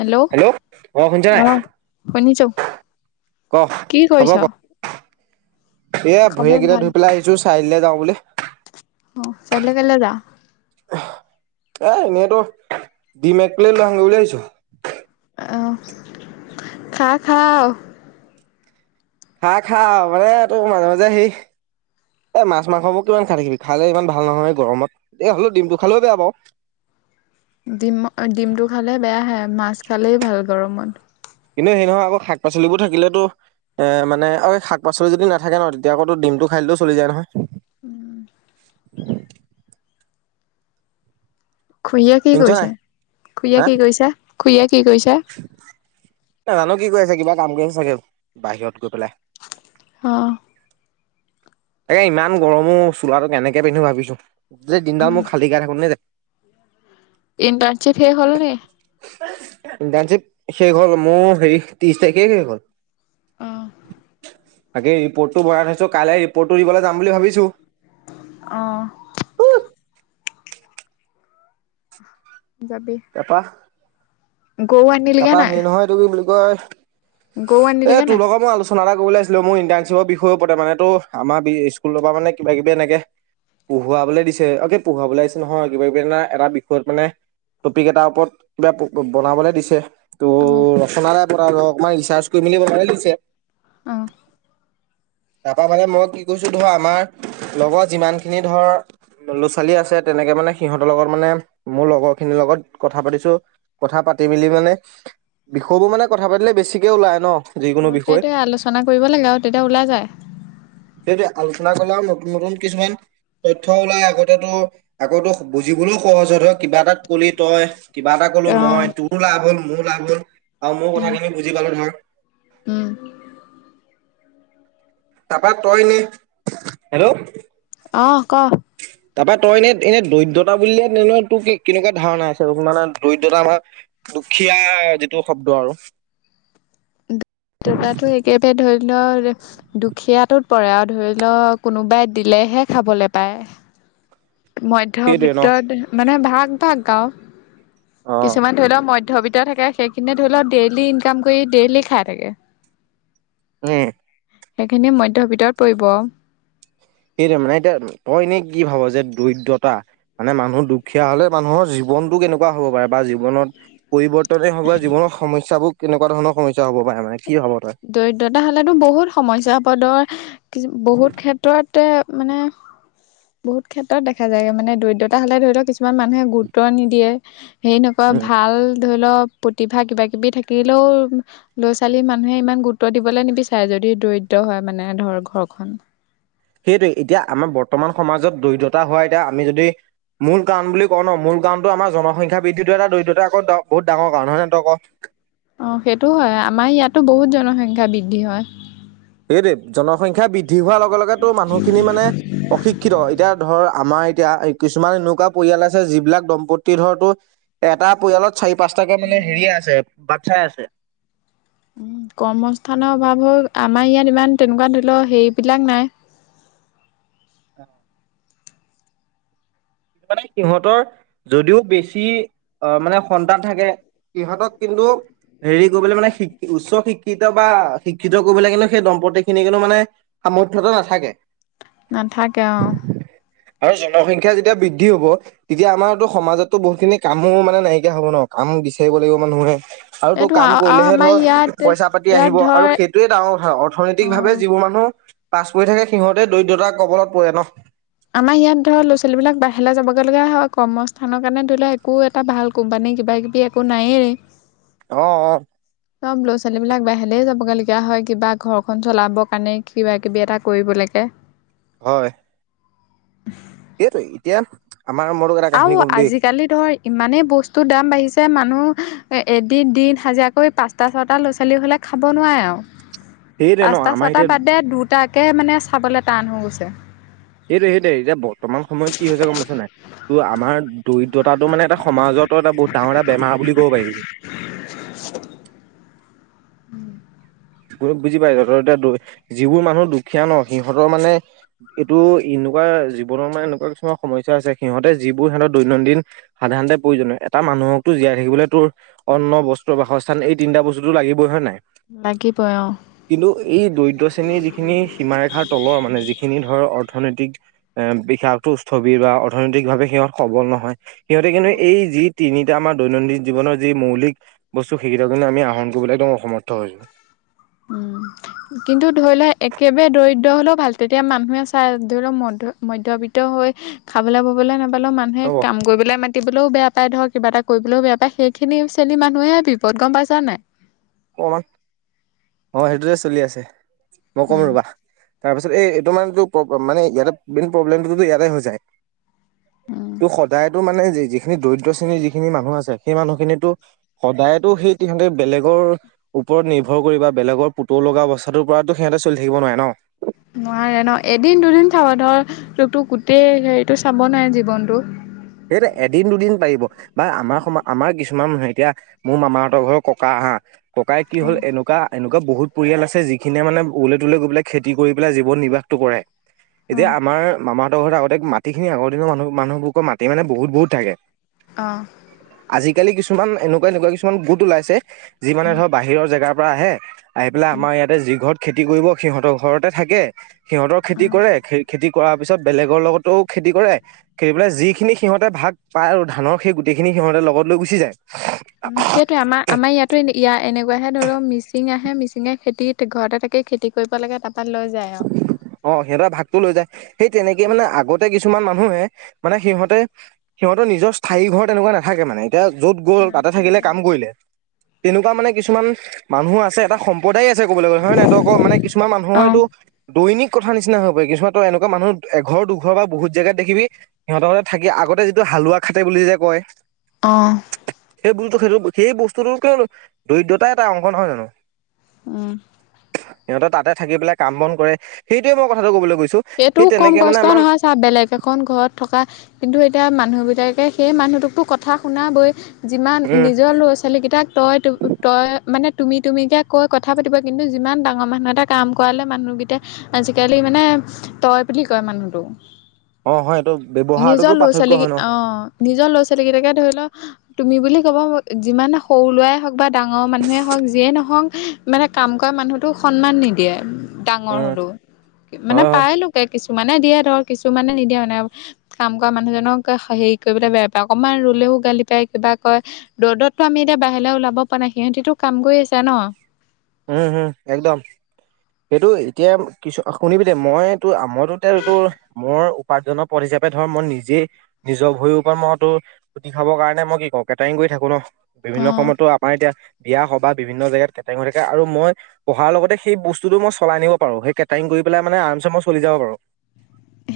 Hello hello অ', শুনছা নাই? অহ শুনিছো ক কি হ'ব কৰিছ? ক। এয়া খবৰ ভূঞেকেইটা ভাল ধুই পেলাই আহিছো চাইললে যাওঁ বুলেহ। অ চাৰিআলিলে কেলে যা এ, এনেতো ডিম এক প্লেট লৈ আহং বুলি আহিছোঁ। আহ, খা, খাওঁ। খা, খাওঁ মানে তোৰ মাজে মাজে হেৰিস এ, মাছ মাংস বোৰ কিমান খাই থাকিবি। খালে ইমান ভাল নহয় গৰমত। এ, হ'লেও ডিমটো খালেও বেয়া পাওঁ। ডিম্মা ডিমটো খালে বেয়াহে মাছ খালেই ভাল গৰমত। কিন্তু সেই নহয় আকৌ শাক পাচলিবোৰ থাকিলেতো এ, মানে আৰু এই শাক পাচলি যদি নাথাকে ন' তেতিয়া আকৌ তোৰ ডিম টো খাইলটো চলি যায় নহয়। উম। খুৰীয়ে কি শুনিছ নাই কৰিছে? খুৰীয়ে হা কি কৰিছে? খুৰীয়ে কি কৰিছে? নাজানো কি কয় আছে কিবা কাম কৰিম চাগে, বাহিৰত গৈ পেলাই। আহ তাকে ইমান গৰমো চোলাটো কেনেকে পিন্ধো ভাবিছো যে দিনডাল মোৰ খালী কৰোঁতে যায় ইণ্টাৰ্নশিপ সেই হ'লনে? ইনট্ৰানশিব শেষ হ'ল, মোৰ হেৰি ত্ৰিশ তাৰিখে শেষ হ'ল। অ আগে ৰিপৰ্টটো বনাই থৈছো, কাইলৈ ৰিপৰ্টটো দিবলৈ যাম বুলি ভাবিছো। অ যাবি গৰু তাৰাপৰা হেৰি নহয় এইটো কি বুলি কয়- গোৱা নিল গে নাই- কিবা এটা কবলৈ আহিছিলোঁ মোৰ ইণ্টাৰ্শ্বিপৰ বিষয় ওপৰতে মানে তো আমাৰ স্কুলৰ পৰা মানে কিবা কিবি এনেকে- পঢ়োৱাবলৈ দিছে অকে পঢ়োৱাবলৈ আহিছে নহয় কিবা কিবি এটা বিষয়ত মানে- টপিক এটাৰ ওপৰত কিবা বনাবলৈ দিছে। ত অ ৰচনাৰে পৰা অকমান ৰিচাৰ্চ কৰি খিনি পঠাই দিছে। আহ তাৰপৰা মানে মই কি কৈছো ধৰ আমাৰ লগত যিমান খিনি ধৰ ল'ৰা-ছোৱালী আছে তেনেকে মানে সিহঁতৰ লগত মানে মোৰ লগৰ খিনিৰ লগত কথা পাতিছো কথা পাত পাতি মেলি মানে বিষয়বোৰ মানে কথা পাতিলে বেছিকৈ ওলায় ন। যিকোনো অ বিষয় সেইটোৱে আলোচনা কৰিব লাগে আৰু তেতিয়া ওলাই যায়। দে দে আলচনা কৰলাম নতুন নতুন কিছুমান তথ্য ওলাই আগতেটো আগতো বুজিবলৈও সহজ হল ন কিবা এটাত ক'লি তই কিবা এটা কলো অ মই তোৰ লাভ হ'ল মোৰো লাভ হল আৰু মোৰ উম কথাখিনি বুজি পালো নহয়। উম তাৰপৰা তই নি হে'ল্ল' অ ক তাৰপৰা তই এনে এনে দৰিদ্ৰতা বুলিয়ে তেনে তোৰ কি কেনেকুৱা ধাৰণা আছে মানে দৰিদ্ৰতা বা দুখীয়া যিটো শব্দ আৰু একেতে ধৰি থৰ দুখীয়াটোৰ পৰা ধৰি লওক কোনোবাই দিলেহে খাবলৈ পায়। [inaudible] সেইটোৱে ন মধ্যবৃক্ত মানে ভাগ ভাগ গাও অ কিছুমান ধৰি লওক মধ্য দৰিদ্ৰ থাকে সেইখিনি ধৰি লওক ডেইলি ইনকাম কৰি ডেইলি খায় থাকে। উম সেইখিনি মধ্য ভিতৰত পৰিব অ সেইটো মানে এতিয়া তই এনেই কি ভাব যে দৰিদ্ৰতা মানে মানুহ দুখীয়া হলে মানুহৰ জীৱনটো কেনেকুৱা হ'ব পাৰে বা জীৱনত- পৰিৱৰ্তনে হওক বা জীৱনৰ সমস্যাবোৰ কেনেকুৱা ধৰণৰ সমস্যা হ'ব পাৰে মানে কি ভাব তই? দৰিদ্ৰতা হলেতো বহুত সমস্যা পদৰ কিছু বহুত ক্ষেত্ৰতে- মানে, বহুত ক্ষেত্ৰত দেখা যায় মানে দৰিদ্ৰতা হলে ধৰি লওক কিছুমান মানুহে গুৰুত্ব নিদিয়ে। হে নকয় উম ভাল ধৰি লওক প্ৰতিভা কিবা কিবি থাকিলেও ল'ৰা ছোৱালী মানু- মানুহে ইমান গুৰুত্ব দিবলৈ নিবিচাৰে যদি দৰিদ্ৰ হয় মানে ধৰ ঘৰখন সেইটোৱে এতিয়া আমাৰ বৰ্তমান সমাজত দৰিদ্ৰতা হোৱা এতিয়া আমি যদি মূল কাৰণ বুলি কওঁ মূল কাৰণটো আমাৰ জনসংখ্যা বৃদ্ধিটো এটা দৰিদ্ৰতা আকৌ বহুত ডাঙৰ কাৰণ হয় নহয় তই কওঁক। অ সেইটো হয় আমাৰ ইয়াতো বহুত জনসংখ্যা বৃদ্ধি হয়। সেইটোৱে জনসংখ্যা বৃদ্ধি হোৱাৰ লগে লগেতো মানুহখিনি মানে অশিক্ষিত হয়, এতিয়া ধৰ আমাৰ- এতিয়া কিছুমান এনেকুৱা পৰিয়াল আছে যিবিলাক দম্পতিৰটো এটা পৰিয়ালত- চাৰি পাঁচটাকৈ মানে হেৰীয়ে উম আছে বাচ্ছাই আছে। উ কৰ্মস্থানৰ অভাৱত আমাৰ ইয়াত ইমান তেনেকুৱা ধৰি লও হেৰিবিলাক নাই। [inaudible] মানে সিহঁতৰ যদিও বেছি আহ মানে সন্তান থাকে ইহঁতক কিন্তু হেৰি কৰিবলৈ মানে শিক-উচ্চ শিক্ষিত বা শিক্ষিত কৰিবলৈ কিন্তু সেই দম্পত্তি খিনি কিন্তু মানে সমৰ্থটো নাথাকে নাথাকে অ' আৰু [unintelligible] এতিয়া বৃদ্ধি হব তেতিয়া আমাৰতো সমাজতো বহুতখিনি কামো মানে নাইকিয়া হব ন কাম বিচাৰিব লাগিব মানুহে। আৰু তো এইটো কাম কৰিলেহে আমাৰ ধৰ ইয়াত পইচা পাতি ইয়াত আহিব ধৰ আৰু সেইটোৱে ডাঙৰ কথা অৰ্থনৈতিক ভাৱে অ যিবোৰ মানুহ পাছ পৰি থাকে সিহঁতে দৰিদ্ৰতাৰ কবলত পৰে ন? আমাৰ ইয়াত ধৰ ল'ৰা ছোৱালী বিলাক বাহিৰলৈ যাবগৈ লগা হয় কৰ্মস্থানৰ কাৰণে ধৰি লও একো এটা ভাল কোম্পানী কিবা কিবি একো নায়েই। অ', অ'। চব ল'ৰা ছোৱালী বিলাক বাহিৰলে যাবগে লগীয়া হয় কিবা ঘৰ খন চলাবৰ কাৰণে কিবা কিবি এটা কৰিব [unintelligible] হয়। [unintelligible] সেইটোৱেই এতিয়া আমাৰ মই তোক এটা কাহিনী আৰু ক'ম দেই আজিকালি ধৰ ইমানেই বস্তুৰ দাম বাঢ়িছে মান মানুহ এদিন দিন হাজিৰা কৰি পাঁচটা ছটা ল'ৰা ছোৱালী হ'লে খাব নোৱাৰে আৰু। সেইটোৱে ন পাঁচটা আমাৰ ছয়টা এতিয়া বাদে, দুটাকে মানে চাবলৈ টান হৈ গৈছে। সেইটো সেইটোৱেই এতিয়া বৰ্তমান সময়ত কি হৈছে গম পাইছ নাই তোৰ আমাৰ দৰিদ্ৰতাটো মানে এটা সমাজৰ এটা বহুত ডাঙৰ এটা বেমাৰ বুলি ক'ব পাৰিবি। উম। বুজি পাইছ? ত‌ই এতিয়া ত‌ই যিবোৰ মানুহ দুখীয়া ন সিহঁতৰ মানে এইটো এনেকুৱা জীৱনৰ মানে এনেকুৱা কিছুমান সমস্যা আছে সিহঁতে যিবোৰ হেনো দৈনন্দিন সাধাৰণতে প্ৰয়োজনীয় এটা মানুহ [unintelligible] জীয়াই থাকিবলৈ তোৰ অন্ন, বস্ত্ৰ, বাসস্থান এই তিনটা বস্তু লাগিব হয় নে নাই? লাগিবই অ কিন্তু এই দৰিদ্ৰ শ্ৰেণীৰ যিখিনি সীমাৰেখাৰ তলৰ মানে যিখিনি ধৰ অৰ্থনৈতিক এ [unintelligible] স্থবিৰ বা অৰ্থনৈতিক ভাৱে সিহঁত সবল নহয়। সিহঁতে অ কিন্তু এই যিত তিনিটা আমাৰ দৈনন্দিন জীৱনৰ যি মৌলিক বস্তু সেইকেইটা কিন্তু আমি আহৰণ কৰিবলৈ একদম অসমৰ্থ [unintelligible] উম, কিন্তু ধৰি লোৱা একেবাৰে দৰিদ্ৰ হলেও ভাল তেতিয়া মানুহে চাই ধৰি লোৱা মন মধ্যবৃত্ত হৈ খাবলৈ ববলৈ নাপালেও মানুহে ৰ'ব কাম কৰিবলৈ ম [unintelligible] বেয়া পায় ধৰক কিবা এটা কৰিবলৈও বেয়া পায় সেইখিনি শ্ৰেণী মানুহেই বিপদ গম পাইছা নাই? অ', সেইটোৱেই চলি আছে মই কম উম ৰবা। তাৰপিছত এই এইটো মানে তোৰ মানে এইটো মেইন প্ৰব্লেমটোতো ইয়াতে হৈ যায়। উম তো সদায়তটো মানে যিখিনি দৰিদ্ৰ শ্ৰেণীৰ যিখিনি মানুহ আছে, সেই মানুহখিনিতো সদায়তো সেই তাহাতে বেলেগৰ ওপৰত নিৰ্ভৰ কৰি বা বেলেগৰ পুতৌ লগা অৱস্থাটোৰ পৰাটো সিহঁতে চলি থাকিব নোৱাৰে ন? নোৱাৰে ন এদিন দুদিন চাব ধৰ তোকতো গোটেই হেৰিটো চাব নোৱাৰে জীৱনতটো। সেইটোৱেই এদিন দুদিন পাৰিব বা আমাৰ সম- আমাৰ কিছুমানে এতিয়া মোৰ মামাহঁতৰ ঘৰৰ ককা হা, ককাই কি অ হ'ল এনেকুৱা- এন এনেকুৱা বহুত পৰিয়াল আছে যিখিনিয়ে মানে অলে তোলে গৈ পেলাই খেতি কৰি পেলাই জীৱন নিৰ্বাহটো কৰে। এতিয়া আমাৰ মামাহঁতৰ ঘৰত আগতে মাটি খিনি আগৰ দিনৰ মানুহ-মানুহবোৰৰ মাটি মানে বহুত বহুত থাকে। অ'। আজিকালি কিছুমান এনেকুৱা এনেকুৱা কিছুমান গোট ওলাইছে যি মানে উম ধৰ বাহিৰৰ জেগাৰ পৰা আহে আহি পেলাই উম আমাৰ ইয়াতে যি ঘৰত খেতি কৰিব সিহঁতৰ ঘৰতে থাকে, সিহঁতৰ খেতি কৰে খেতি কৰাৰ পিছত বেলেগৰ লগতো খেতি কৰে খেতি পেলাই যিখিনি সিহঁতে ভাগ পায় আৰু ধানৰ সেই গোটেই খিনি সিহঁতে লগত লৈ গুচি যায়। সেইটোৱেই আমাৰ-আমাৰ ইয়াতো এনেকুৱাহে ধৰি লও মিচিং আহে মিচি দ, খেতি ঘৰতে থাকেই খেতি কৰিব লাগে তাপে অ, সিহঁতৰ ভাগতটো লৈ যায় সেই তেনেকে মানে আগতে কিছু কিছুমান মানুহে, মানে সিহঁতে সিহঁতৰ নিজৰ স্থায়ী ঘৰ তেনেকুৱা নাথাকে মানে। এতিয়া য'ত গ'ল তাতে থাকিলে নাথাকে আৰু। কাম কৰিলে। তেনেকুৱা মানে কিছুমান মানুহো আছে এটা সম্প্ৰদায় আছে ক'বলৈ গ'লে হয় নহক মানে কিছুমান মানুহৰ অ'। টো দৈনিক কথা নিচিনা হৈ পৰে কিুমানো এনেকুৱা মানুহ এঘৰ দুঘৰ বাহুত জেগাত দেিবি সিহঁতহঁতে থাকি আগত। ততে যিটো হালোৱা খাাটতে বুলি যে কয়। অ, বু, সেইটো সেই বস্তুটো কিয় দৰিদ্ৰতা এটা অংশ নহয় জানো। উম, সিহঁতৰ তাতে থাকি পেল কামন কৰে সেইটয়ে মই কথাটো ক'ব লাগ সেইটো কম কষ্ট নহয় চা, বেলেগ এখন ঘৰত থকা কিন্তু এতিয়া মানুহ বিলাকে। সেই মানুহটোকতো কথা শুনা বৈ, যিমান উম নিজৰ ল'ৰা ছোৱালীকেইটাক তই তই মানে তুমি তুমিকে কৈ কথা পাতিব, কিন্তু যিমান ডাঙৰ মানুহ এটা কাম কৰালে মানুহকেইটটা আজিকালি মানে। তই বুলি কয় মানুহটো। অ হয় এইটো ব্যৱহাৰটোতো নিজৰ ল'ৰা পাৰ্থক্য ছোৱালীক হয় ন অ নিজৰ ল'ৰা ছোৱালী কেইটাকে ধৰি ল তুমি বুলি ক'ব যিমান সৰু লোৱাই হওঁক বা ডাঙৰ মানুহে হওক যিয়ে নহওক মানে কাম ক মানুহতোক সন্মান নিদিয়ে ডাঙৰ উম হলেও মানে হয় হয় পায় লোকে কিছুমান কিছুমানে দিয়ে ধৰ কিছুমানে নিদিয়ে মানে কাম কৰা মানুহজনক হেৰি কৰিবলৈ বেয়া পায় অকণমান ৰৰুলে। গালি পাই কিবা কয় ৰ'দতটো আমি এতিয়া বাহিৰে ওলাব পৰা নাই সিহতিতটো কাম কৰি আছে ন। উম, হম একদম এইটো এতিয়া কিছু শুনিবি দেই মই। আমইো তেলটো মোৰ। উপাৰ্জনৰ পথ হিচাপে ধৰ মই নিজেই নিজৰ ভৰিৰ ওপৰত মইতো উুটি খাব কাৰণে মই কি ক, কেটাৰিং কৰি। থাকো ন, অ বিভিন্ন সময়তো আমাৰ এতিয়া বিয়া সভা বা বিভিন্ন জেগাত কেটেঙতে আৰু মই পঢ়াৰ লগতে সেই বস্তুতটো মই চলাই নিব পাৰো, সেই কেটাৰিং কৰি পেলাই মানে আৰামচ মই চলি যাব পাৰো।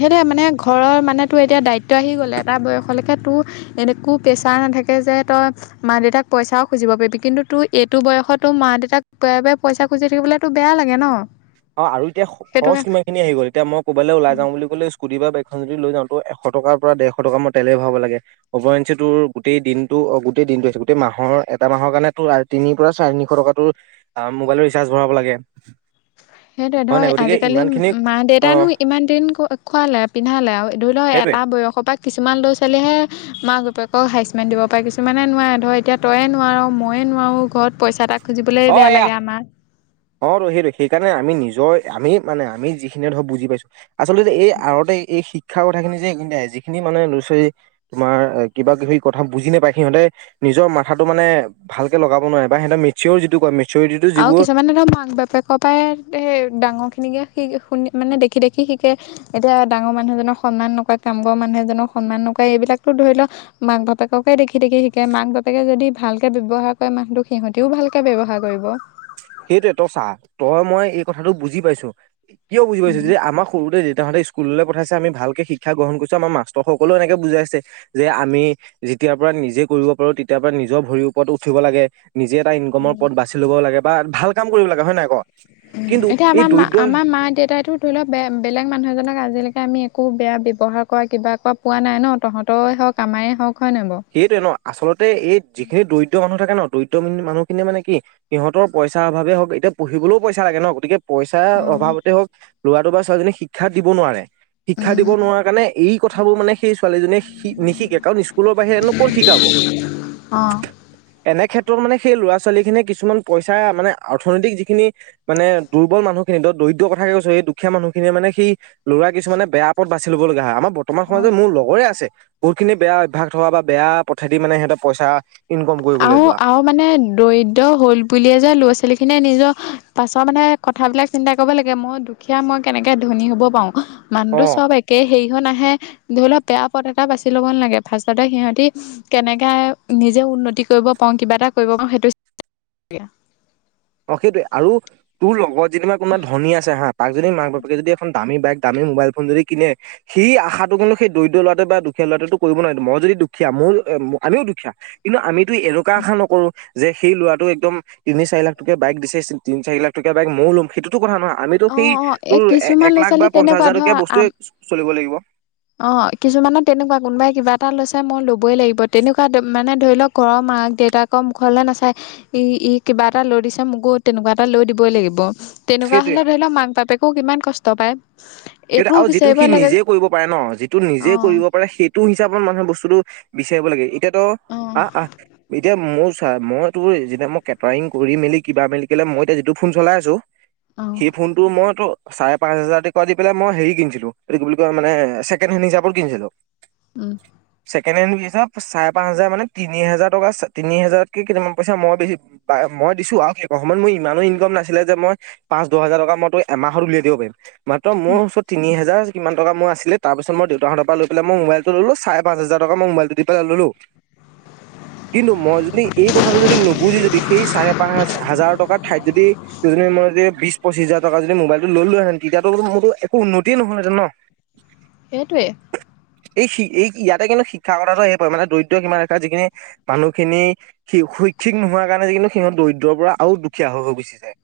সেইহ মানে ঘৰৰ মানে তো এতিয়া দায়িত্ব আহি গ'লে এটা বয়সলৈকে। তোৰ এনেকুৱো প্ৰেছাৰ নাথাকে যে তই মা দেউতাক পইচাও খুজিব পাৰিবি কিন্তু তোৰ এইটো বয়স। ত, তো মা দেউতাক ব পইচা খুজি থাকিবলৈতো বেয়া লাগে ন। অ, আৰু এতিয়া সেইটো খৰচ কাৰণে কিমান খিনি আহি গল এতিয়া মই ক'বালে অ ওলাই যাও বুলি ক'লেই চোন। যদিবা বেগখন যদি লৈ যাওঁো এশ টকাৰ পৰা দেৰশ টকা মই তেলেই ভৰাব লাগে অপয়ঞ্চে তোৰ গোটেই দিনটো। গোটেই দ গোেই মাহৰ এটা মাহৰ কাৰণে তি পৰা চাৰতিনিশ টকা মোবাইলৰ ৰিচাৰ্জ ভ লাগে। সেইটোয়ে হয় ধৰ নাই গতিকে আজিকালি ইমানখিনি মা অ দেউতানো ইমান দিন খুৱালে পিন্ধালে আৰু ধৰি লও। সেইটোৱে তাৰ বয়সৰ পৰা কিছুমান ল'ৰা ছোৱালীহে মা তেক হাইচমেণ্ দিব পাৰে কিছুমানে নোৱাৰে ধৰ এতিয়া তইয়ে নোৱাৰ ময়ে নোৱাৰোঁ ঘৰত পইচা এটা খুজিবলে অ বেয়া এয়া লাগে আমাৰ। অ, টো সেইটো সেইকাৰণে আমি নিজৰ আমি মানে আমি যিখিনিয়ে ধৰক বুজি পাইছো আচলতে এই আৰতে এই শিক্ষাৰ কথাখিনি যে এ যিখিনি মানে ল'ৰা ছোৱাল তোমাৰ কিবা সি কথা বুজি নাপায় সিহঁতে। নিজৰ মাথাটো মানে ভকে লগাব নোৱাৰে, বা সিহঁত মেচিয়ৰ যিটো কয় মে আৰু কিছুমানে ধৰ‌ মাক-বাপ কে, পৰাাই ডাঙৰ খিনিকে শ, শুনি মানে দেখি দেখি শিকে এতিয়া ডাঙৰ মানুহ জনৰ। সন্মান নকয় কামঘৰ মানুহ এজনক সন্মান নকায়, এইবিলাকতো ধৰি লওক মাক বাপেককে দেখি দেখি শিকে মাক। বাপেকে যদি ভালকৈ ব্যৱহাৰ কৰে মাহছটো সিহঁতেও ভালকৈ ব্যৱহাৰ কৰিব। সেইটোৱে তই চাহ তই মই এইটো কথাটো বুজি পাইছো। কিয় বুজি পাইছে যে আমাৰ সৰুতে দেউাহঁতে। স্কুললৈ পঠাইছে আমি ভালকে শিক্ষা গ্ৰহণ কৰিছো আমাৰ মাষ্টৰ সকলেও এনেকে বুজাইছে, যে আমি যেতিয়াৰ পৰা। নিজে কৰিব পাৰো তেতিয়াৰ পৰা নিজৰ ভৰিৰ ওপৰত উঠিব লাগে। নিজে এটা ইনকমৰ উম পথ বাছি ল'ব লাগে বা ভাল কাম কৰিব লাগে হয় নে নাই ক। কিন্তু এতিয়া এই আমাৰ মা দৰিদ্ৰ আমাৰ মা দেউতাইো ধৰি লওক ব বেলেগ মানুহ এজনক আজিলৈকে। আমি একো বেয়া ব্যৱহাৰ কৰা কিবা ক পোৱা নাই ন তহঁত হওঁক আমাৰ হওঁক। সেইটোৱে ন আচলতে এই যিখিনি দৰিদ্ৰ মানুহ থাকে ন দৰিদ্ৰ মানুহখিনিয় মানে কি সহতৰ পইচা অভে হওক এতিয়া পুহিবলৈও পইচা লাগে ন গতিকে পইচাৰ অ অভাৱতে হওক ল'ৰাটো বা ছোৱালীজনক শিক্ষাত দিব নোৱাৰে শিক্ষা দিব উম নোৱাৰা কাৰণে এই কথাবোৰ মানে সেই ছোৱালীজনীয়ে নিশিকে কাৰণ স্কুলৰ ক শিকাব অ এনে ক্ষেত্ৰত মানে সেই ল'ৰা ছোৱালী খিনিয়ে কিছুমান পইচা মানে অৰ্থনৈতিক যিখিনি মানে দুৰ্বল মানুহখিনি কিন্ত দৰিদ্ৰ কথাে কৈো এই দুখীয়া মানুহখিয়ে মানে সেই ল'ৰা কিছুে বেয়া পথ বাচি ল'ব লগা হয়মাৰ বৰ্তমান অ সময়ত মোৰ লগৰৰে আছে বহুতখিনি বেয়া অভ্যাস থকা বা বেয়া পথেদি মানে সিহঁতৰ পইচা ইনকম কৰিবলৈ আৰু যোৱা আৰু মানে দৰিদ্ৰ হল বুলিয়ে যেোৱা ল'ৰা ছোৱালী সখিনিয়ে নিজৰ পাছৰ মানে কথাবিলাক চিন্তা কৰিব লাগে মই দুখীয়া মই কেনেকৈ ধনী হ'ব পাৰোঁ মানুহটো অ চব একে সেই ইহন আহে ধৰি লওক বেয়া পথ এটা বাছি ল'ব নালাগে ফাৰ্ষতে সিহতি কেনেকে নিজে উন্নতি কৰিব পাৰো কিবা এটা কৰিব পাৰো সেইটো অ সেইটোৱয়ে আৰু তোৰ লগত যেদিিবা কোনোবা ধনী আছে হা তাক যদিী মাক বাপেকে যদি এখন দামী বাইক দামী মোবাইল ফোন যদি কিনে সি আশাটো কিন্তু সেই দৰিদ্ৰ লৰাটোোৱ বা দুখীয়া ল'ৰাটো কৰিব নোৱাৰিম মই যদি দুখীয়া মোৰ আমিও দুখীয়া কিন্তু আমিতো এনেকুৱা আশা নকৰো যে সেই ল'ৰাটো একদম তিনি চাৰি লাখ তোই দিচিছিল তি চাৰি লাখককা বাই ময় লম সেইটোো কথাহয় আমিতো অ সেই অ এ তোৰ কিছুমান এক ল'ৰা লাখ বা ছোৱালী পঞ্চাশ তেনেকুৱা হাজাৰ ধৰ টকীয়া আম বস্তুৱয়ে চলিব লাগিব অ কিছুমানৰ তেনেকুৱা কোনোবাই কিবা এটা লৈছে মই ল'বই লাগিব তেনেকুৱা মানে ধৰি লওক ঘৰ মাক দেউতাকৰ মুখৰলৈলে নাচাই ই ই কিবা এটা লৈ দিছে মোকো তেনেকুৱা এটা লৈ দিবই লাগিব তেনেকুৱা সেইটোৱে হলে ধৰি লওক মাক বাপেকও কিমান কষ্ট পায় সেই এইটোও আৰু যিটো বিচাৰিব সি লাগে নিজে কৰিব পাৰে ন যিটো অ নিজে কৰিব পাৰে সেইটো হিচাপত মানুে বস্তুটো বিচাৰিব লাগে এতিয়া অ আহ আহ এতিয়া মোৰ ছা মই তোৰ যেতিনে মই কেটাৰিং কৰি মেলি কিবা মেলি কেলে মই এতিয়া যিটো ফোন চলাই আছো অ সেই ফোনটো মইতো চাৰে পাঁচ হাজাৰতে ক দি মই হেৰি কিনছিলো এইটো কি বুলি কয় মানে ছেকেড কিনিছিলো উম ছেকেণ্ড হেণ্ডিচাপ চাৰে পাঁচ হাজাৰানে তিনি হোজাৰ টকা তিনি হাজাৰতকৈ কেইটান পইচ মই বেছি মই দিছো আৰু সেই সময়ত মোৰ ইমানো ইনকম নাছিলে যে মই পাঁচ দহ হাজাৰ টকা মই তই এমাহত উলিয়াই দিব পাৰিম ম ত মোৰ ওচৰত তি হাজাৰমান ট মই আছিলে তাৰ পিছ মই দেউতাহতৰ পৰা লৈ পেল মই মোবলটোলো চাৰে পাঁচ হাজাৰ মোাইলটো দি পেলাই ললো [inaudible] কিন্তু মই যদি এই কথাটো যদি নুবুজি যদি সেই চাৰে পাঁচ হাজ টঠ যদি দুজনী মই যদি বিশ পঁচিছ হাজাৰ টকা যদি মোবাইলটো ললোহেতেন তেতিয়া মোৰতো একো উন্নতিয় নহয়লহতে ন সেইটোৱে এই এই ইয়াতে কিন্তু শিক্ষা কথাটো সে প মানে দৰিদ্ৰ সিমান ৰখা যিখিনি মানুহখিনি শৈক্ষিক নোহোৱাৰ কাৰণে যে কিন্তু সিহত দৰিদ্ৰৰ পৰা আৰু দুখীয়া হৈ গুচি যায়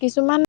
কিছুমান